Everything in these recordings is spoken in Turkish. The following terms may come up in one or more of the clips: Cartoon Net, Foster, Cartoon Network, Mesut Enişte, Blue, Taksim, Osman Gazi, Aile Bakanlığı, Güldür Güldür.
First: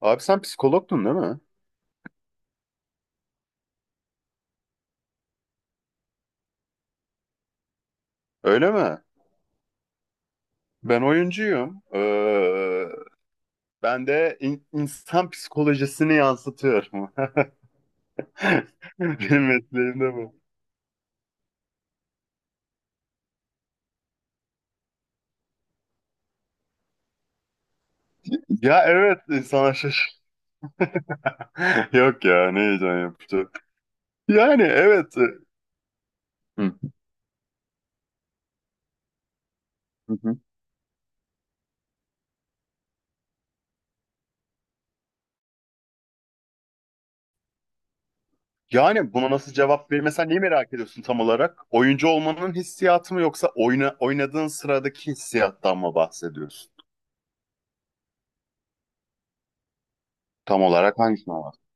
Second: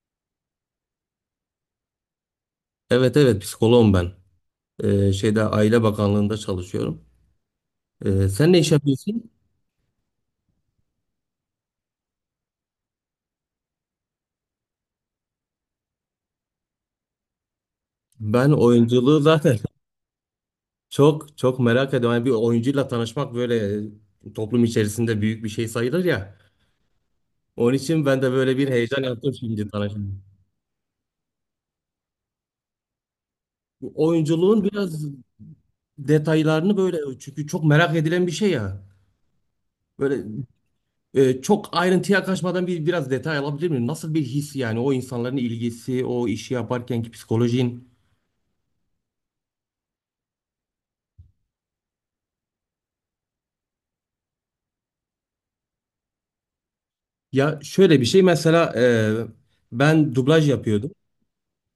Abi sen psikologdun değil mi? Evet evet, psikoloğum ben. Şeyde Aile Bakanlığı'nda çalışıyorum. Sen ne Öyle iş mi? yapıyorsun? Ben oyuncuyum. Ben de insan psikolojisini yansıtıyorum. Ben oyunculuğu Benim zaten mesleğim de bu. çok çok merak ediyorum. Yani bir oyuncuyla tanışmak böyle toplum içerisinde büyük bir şey sayılır ya. Onun için ben de böyle bir Ya heyecan evet yaptım, şimdi insana tanıştım. şaşır. Yok ya ne heyecan yapıcı. Yani Oyunculuğun biraz evet. Hı. detaylarını böyle, çünkü çok merak edilen bir şey ya. Hı Böyle hı. Çok ayrıntıya kaçmadan bir biraz detay alabilir miyim? Nasıl bir his yani, o insanların ilgisi, o işi yaparkenki psikolojin? Yani buna nasıl cevap verir? Mesela neyi merak ediyorsun tam olarak? Oyuncu olmanın hissiyatı mı yoksa oynadığın sıradaki hissiyattan mı bahsediyorsun? Ya şöyle bir şey mesela ben dublaj Tam yapıyordum. olarak hangisinden bahsediyorsun?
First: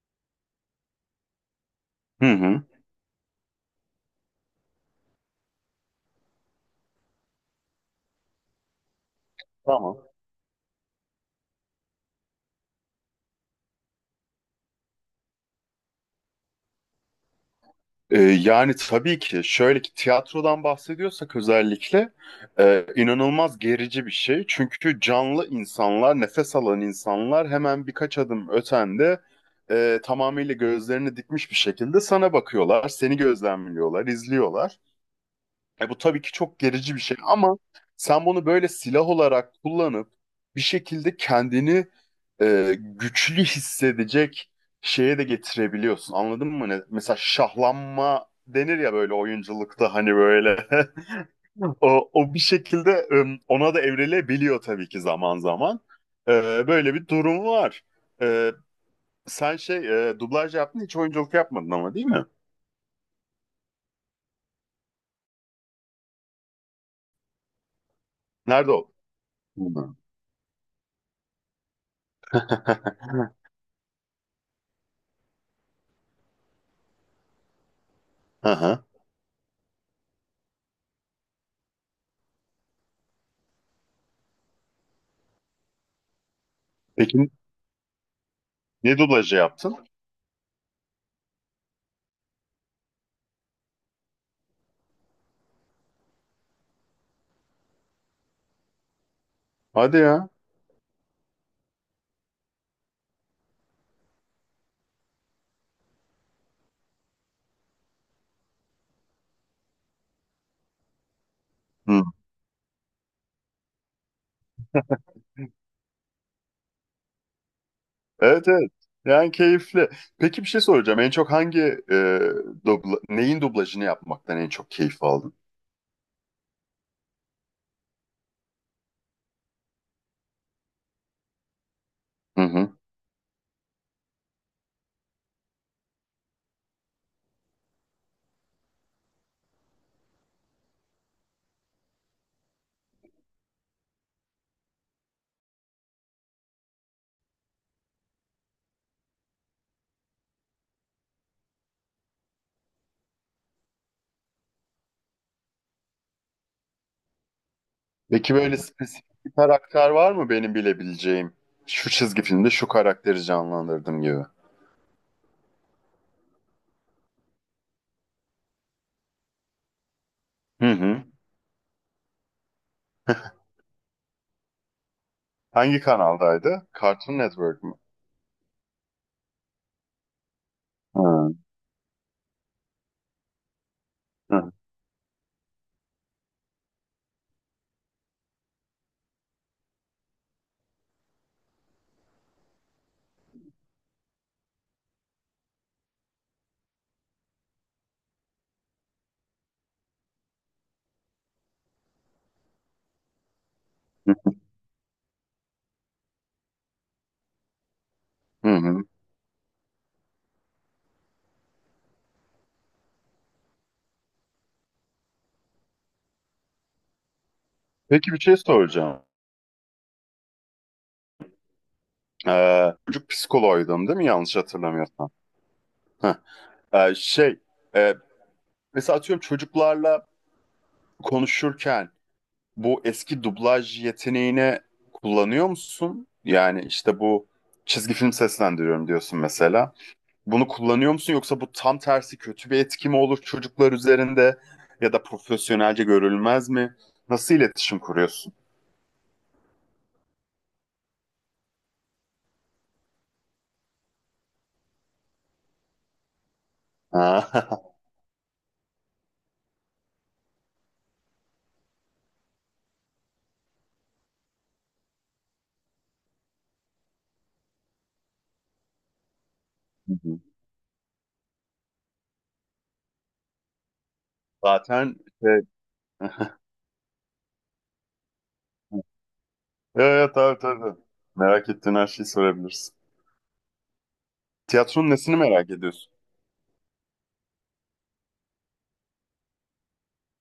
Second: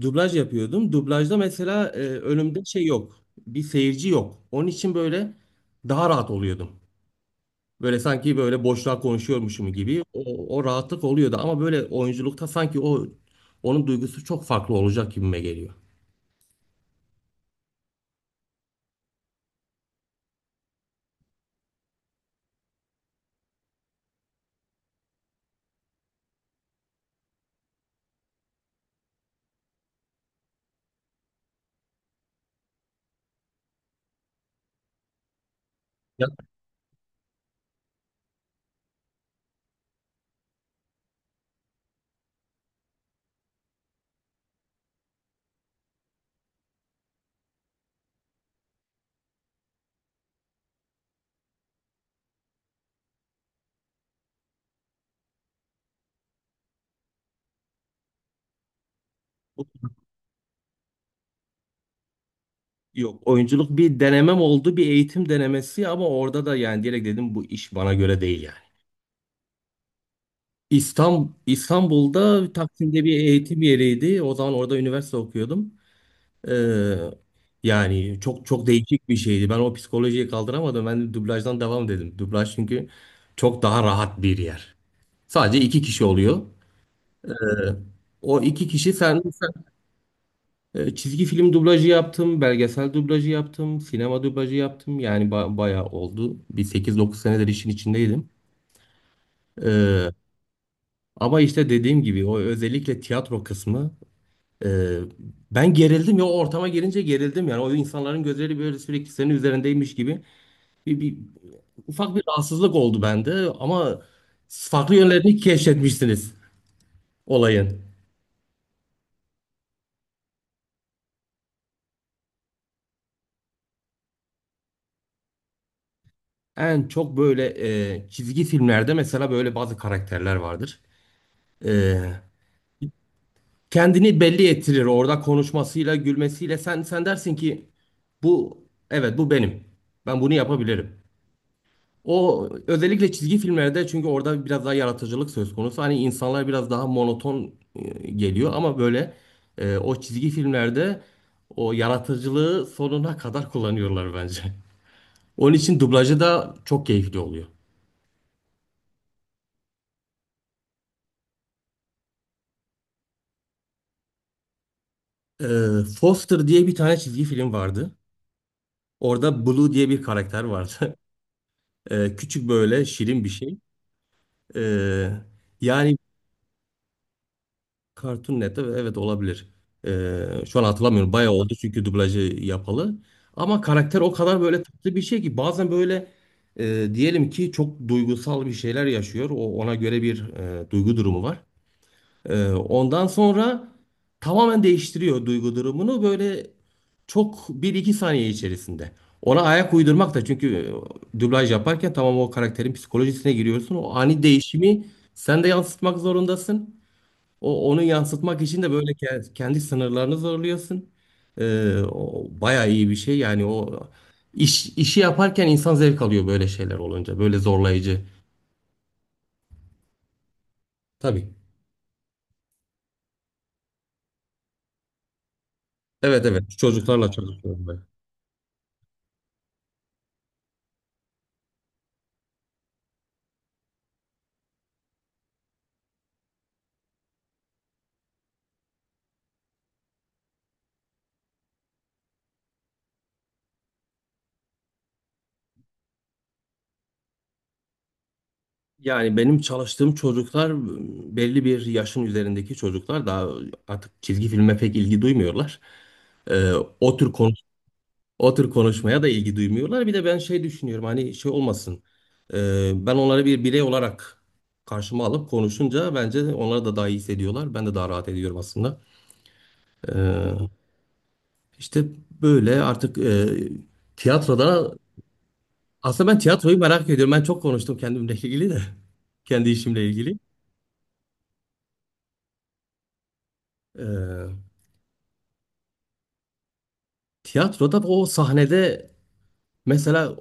Dublaj yapıyordum. Dublajda mesela Hı hı. önümde şey yok. Bir seyirci yok. Onun için böyle daha rahat oluyordum. Böyle sanki böyle boşluğa konuşuyormuşum Tamam. gibi o, o rahatlık oluyordu. Ama böyle oyunculukta sanki o onun duygusu çok farklı olacak gibime geliyor. Yani tabii ki şöyle ki tiyatrodan bahsediyorsak özellikle inanılmaz gerici bir şey. Çünkü canlı insanlar, nefes alan insanlar hemen birkaç adım ötende tamamıyla gözlerini dikmiş bir şekilde sana bakıyorlar, seni gözlemliyorlar, izliyorlar. E bu tabii Ya, ki çok gerici bir şey ama sen bunu böyle silah olarak kullanıp bir şekilde kendini güçlü hissedecek şeye de getirebiliyorsun. Anladın mı? Ne? Mesela şahlanma denir ya böyle oyunculukta hani böyle. O bir şekilde ona da evrilebiliyor tabii ki zaman zaman. E, Böyle bir durum var. E, Sen şey dublaj yaptın hiç oyunculuk yapmadın ama değil mi? yok, oyunculuk bir denemem oldu, bir eğitim denemesi ama orada da yani direkt dedim bu iş bana göre değil yani. Nerede oldun? Hı. İstanbul, İstanbul'da Taksim'de bir eğitim yeriydi. O zaman orada üniversite okuyordum. Ee, Yani çok çok Aha. değişik bir şeydi. Ben o psikolojiyi kaldıramadım. Ben de dublajdan devam dedim. Dublaj çünkü çok daha rahat bir yer. Sadece iki kişi oluyor. Peki Ee, O iki kişi ne sen, dublajı sen- yaptın? Çizgi film dublajı yaptım, belgesel dublajı yaptım, sinema dublajı yaptım. Yani ba- bayağı oldu. Bir sekiz dokuz senedir işin içindeydim. Hadi Ee, ya. Ama işte dediğim gibi o özellikle tiyatro kısmı. Ee, Ben gerildim ya, o ortama gelince gerildim yani, o insanların gözleri böyle sürekli senin üzerindeymiş gibi bir Hı. ufak bir rahatsızlık oldu bende ama farklı yönlerini keşfetmişsiniz olayın. Evet evet. Yani keyifli. Peki bir şey soracağım. En çok hangi e, neyin dublajını yapmaktan en çok keyif aldın? En çok böyle çizgi filmlerde mesela böyle bazı karakterler vardır. E, Hı hı. Kendini belli ettirir orada konuşmasıyla gülmesiyle, sen dersin ki bu, evet bu benim, ben bunu yapabilirim. O özellikle çizgi filmlerde çünkü orada biraz daha yaratıcılık söz konusu. Hani insanlar biraz daha monoton geliyor ama böyle o çizgi filmlerde o yaratıcılığı sonuna kadar kullanıyorlar bence. Onun için dublajı da çok keyifli oluyor. Peki böyle spesifik bir karakter var mı benim bilebileceğim? Şu çizgi filmde şu karakteri canlandırdım gibi. E, Foster diye bir tane çizgi film vardı. Orada Blue diye bir karakter Hı vardı. hı. Küçük böyle şirin bir şey. E, Hangi Yani kanaldaydı? Cartoon Network mu? Cartoon Net'te, evet olabilir. Şu an hatırlamıyorum. Bayağı Hı oldu çünkü dublajı yapalı. Ama karakter o kadar hı. böyle tatlı bir şey ki bazen böyle diyelim ki çok duygusal bir şeyler yaşıyor. O ona göre bir duygu durumu var. Ondan sonra tamamen değiştiriyor duygu durumunu böyle çok bir iki saniye içerisinde. Ona ayak uydurmak da çünkü dublaj yaparken tamam, o karakterin psikolojisine giriyorsun. O ani değişimi sen de yansıtmak zorundasın. O, onu yansıtmak Hı için de hı. böyle ke- kendi sınırlarını zorluyorsun. O bayağı iyi bir şey. Yani o işi yaparken insan zevk alıyor böyle şeyler olunca. Böyle zorlayıcı. Peki bir şey soracağım. Tabii. Çocuk psikoloğuydun değil mi? Yanlış hatırlamıyorsam. Heh. Evet evet. Çocuklarla Şey, çalışıyorum ben. e, mesela atıyorum çocuklarla konuşurken bu eski dublaj yeteneğini kullanıyor musun? Yani işte bu çizgi film seslendiriyorum diyorsun mesela. Bunu kullanıyor musun yoksa bu tam tersi kötü bir etki mi olur çocuklar üzerinde ya da profesyonelce görülmez mi? Nasıl iletişim kuruyorsun? Yani benim çalıştığım çocuklar, belli bir yaşın üzerindeki çocuklar daha artık çizgi filme pek ilgi duymuyorlar. Ee, o tür konu O tür konuşmaya da ilgi duymuyorlar. Bir de ben şey düşünüyorum, hani şey olmasın. Ben onları bir birey olarak karşıma alıp konuşunca bence onlar da daha iyi hissediyorlar. Ben de daha rahat ediyorum aslında. Ee, işte böyle artık tiyatroda Zaten şey... aslında ben tiyatroyu merak ediyorum. Ben çok konuştum kendimle ilgili de. Kendi işimle Evet, ilgili. tabii tabii. Merak ettiğin her şeyi sorabilirsin. Ee, Tiyatronun nesini merak ediyorsun? Tiyatroda o sahnede mesela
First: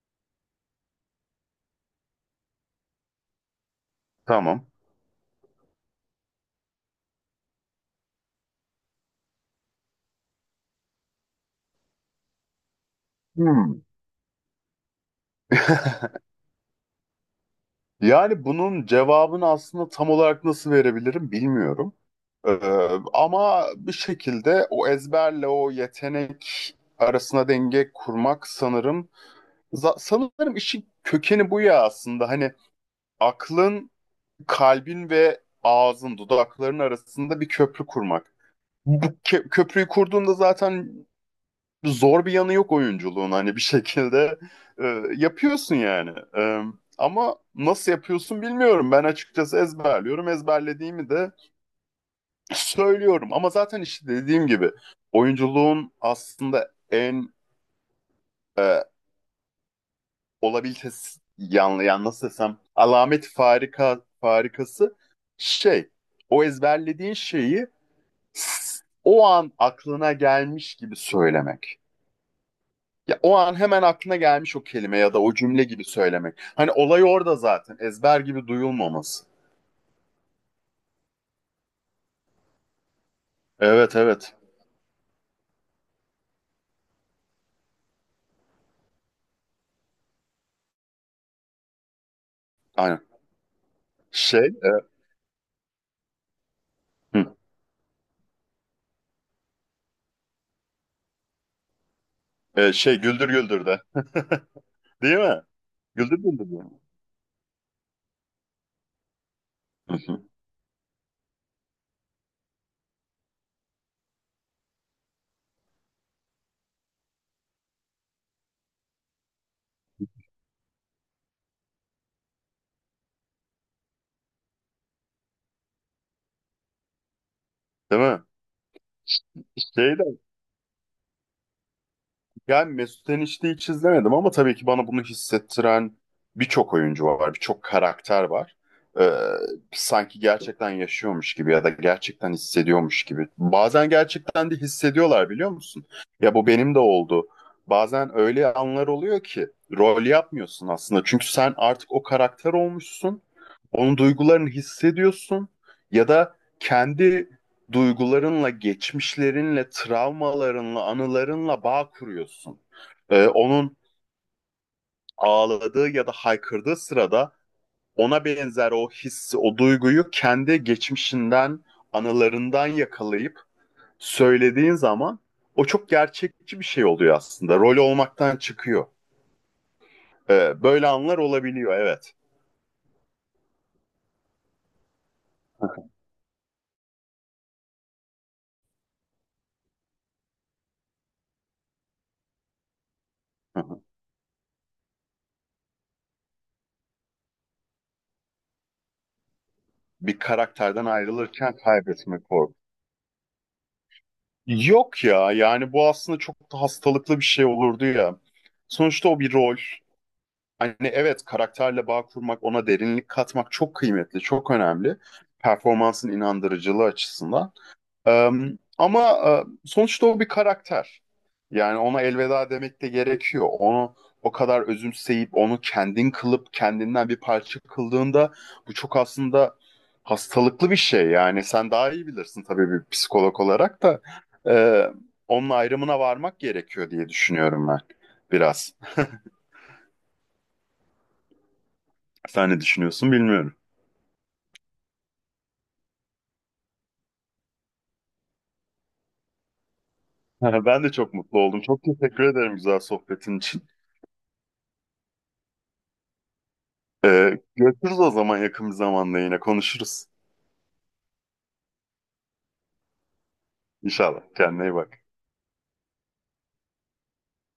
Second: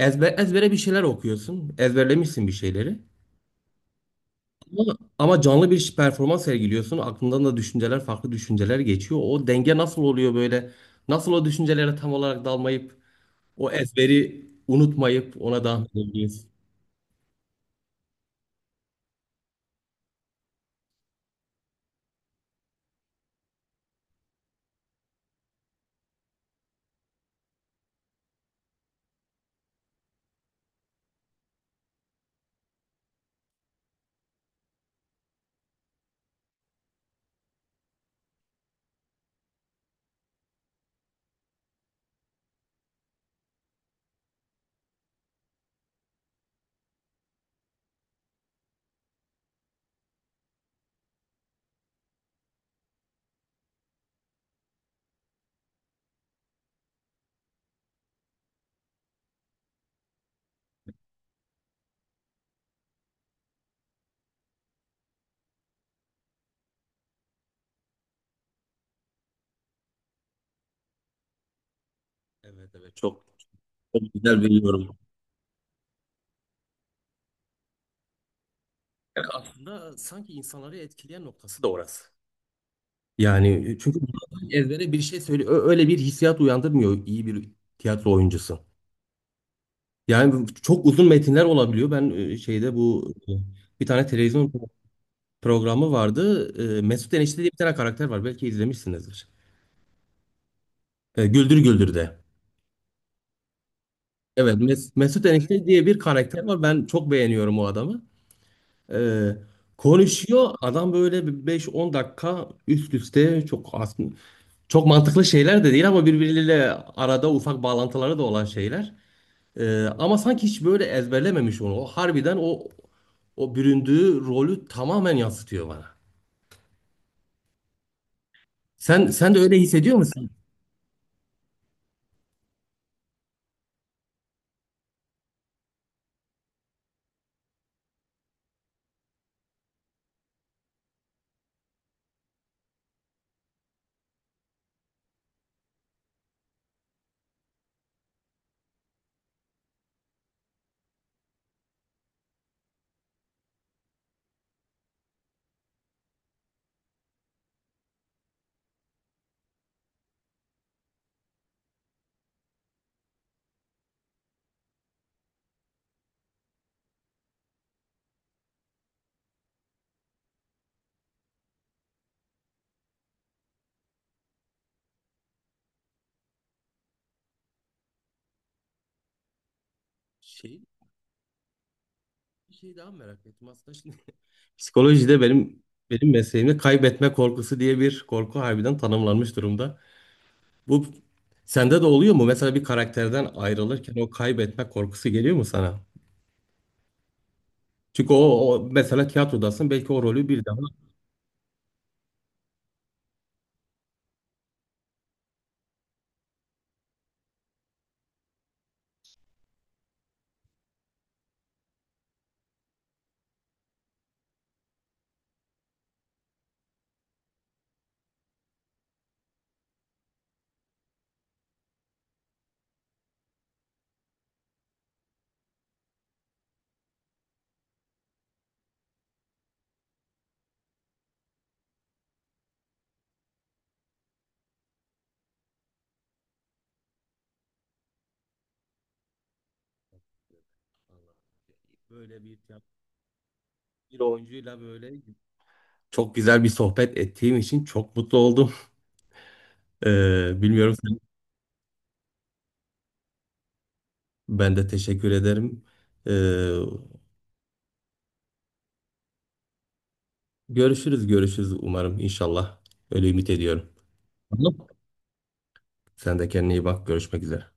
ezbere bir şeyler okuyorsun. Ezberlemişsin bir şeyleri. Tamam. Ama canlı bir performans sergiliyorsun. Aklından da düşünceler, farklı düşünceler geçiyor. O denge nasıl oluyor böyle? Nasıl o düşüncelere tam olarak dalmayıp o Hmm. ezberi unutmayıp ona devam edebiliyorsun? Yani bunun cevabını aslında tam olarak nasıl verebilirim bilmiyorum. Ee, Ama bir şekilde o ezberle o yetenek arasına denge kurmak sanırım sanırım işin kökeni bu ya aslında. Hani aklın, kalbin ve ağzın, dudakların arasında bir köprü kurmak. Bu köprüyü kurduğunda zaten zor bir yanı yok oyunculuğun hani bir şekilde yapıyorsun yani. E, Ama nasıl yapıyorsun bilmiyorum. Ben açıkçası ezberliyorum. Ezberlediğimi de söylüyorum. Ama zaten işte dediğim gibi oyunculuğun aslında en e, olabilitesi yanlı yani nasıl desem alamet farikası şey o ezberlediğin şeyi o an aklına gelmiş gibi söylemek. Evet evet, Ya çok, o an hemen çok aklına güzel gelmiş bir o yorum. kelime ya da o cümle gibi söylemek. Hani olay orada zaten. Ezber gibi duyulmaması. Yani aslında sanki insanları etkileyen noktası da orası. Yani Evet çünkü evet. ezbere bir şey söyle, ö- öyle bir hissiyat uyandırmıyor iyi bir tiyatro oyuncusu. Yani çok uzun metinler olabiliyor. Ben şeyde Aynen. bu bir tane Şey, televizyon programı vardı. E, Mesut hı, Enişte diye bir tane karakter var. Belki izlemişsinizdir. Güldür Güldür'de. Şey Güldür Güldür de. Evet, Mes- Değil Mesut mi? Enişte diye bir Güldür karakter Güldür var. de. Ben çok beğeniyorum o adamı. E, Hı hı. Konuşuyor. Adam böyle bir 5-10 dakika üst üste çok aslında çok mantıklı şeyler de değil ama birbirleriyle arada ufak bağlantıları da olan şeyler. Ama sanki hiç böyle ezberlememiş onu. O harbiden o o büründüğü rolü tamamen yansıtıyor bana. Değil mi? Sen de öyle hissediyor Şey de musun? Yani Mesut Enişte'yi hiç izlemedim ama tabii ki bana bunu hissettiren birçok oyuncu var, birçok karakter var. Ee, Sanki gerçekten yaşıyormuş gibi ya da gerçekten hissediyormuş gibi. Bazen gerçekten de hissediyorlar biliyor musun? Ya bu benim de oldu. Bazen öyle anlar oluyor ki rol yapmıyorsun aslında. Çünkü sen artık o karakter olmuşsun. Onun duygularını hissediyorsun ya da kendi duygularınla, geçmişlerinle, travmalarınla, anılarınla bağ kuruyorsun. Onun ağladığı ya da haykırdığı sırada ona benzer o hissi, o duyguyu kendi geçmişinden, anılarından yakalayıp söylediğin zaman o çok gerçekçi bir şey oluyor aslında. Rol olmaktan çıkıyor. Şey, Böyle anlar olabiliyor, evet. bir şey daha merak ettim aslında. Şimdi psikolojide benim mesleğimde kaybetme korkusu diye bir korku harbiden tanımlanmış durumda. Bu sende de oluyor mu? Mesela bir karakterden ayrılırken o kaybetme korkusu geliyor mu sana? Çünkü o, o mesela tiyatrodasın, belki o Bir rolü bir daha karakterden ayrılırken kaybetme korkusu. Yok ya yani bu aslında çok da hastalıklı bir şey olurdu ya. Sonuçta o bir rol. Hani evet karakterle bağ kurmak, ona derinlik katmak çok kıymetli, çok önemli. Performansın inandırıcılığı açısından. Ee, Ama sonuçta o bir karakter. Yani ona elveda demek de gerekiyor. Onu o kadar özümseyip onu kendin kılıp kendinden bir parça kıldığında bu çok aslında hastalıklı bir şey. Yani sen daha iyi bilirsin tabii bir psikolog olarak da. Ee, Onun ayrımına varmak gerekiyor diye düşünüyorum ben biraz. böyle bir Sen ne tiyatro- düşünüyorsun bilmiyorum. bir oyuncuyla böyle çok güzel bir sohbet ettiğim için çok mutlu oldum. Bilmiyorum Ben de sen. çok mutlu oldum. Çok teşekkür ederim güzel sohbetin için. Ben de teşekkür ederim. Ee, Görüşürüz o zaman yakın bir zamanda yine konuşuruz. Görüşürüz, görüşürüz umarım, inşallah. Öyle ümit ediyorum. İnşallah. Kendine Tamam. iyi bak. Sen de kendine iyi bak. Görüşmek üzere.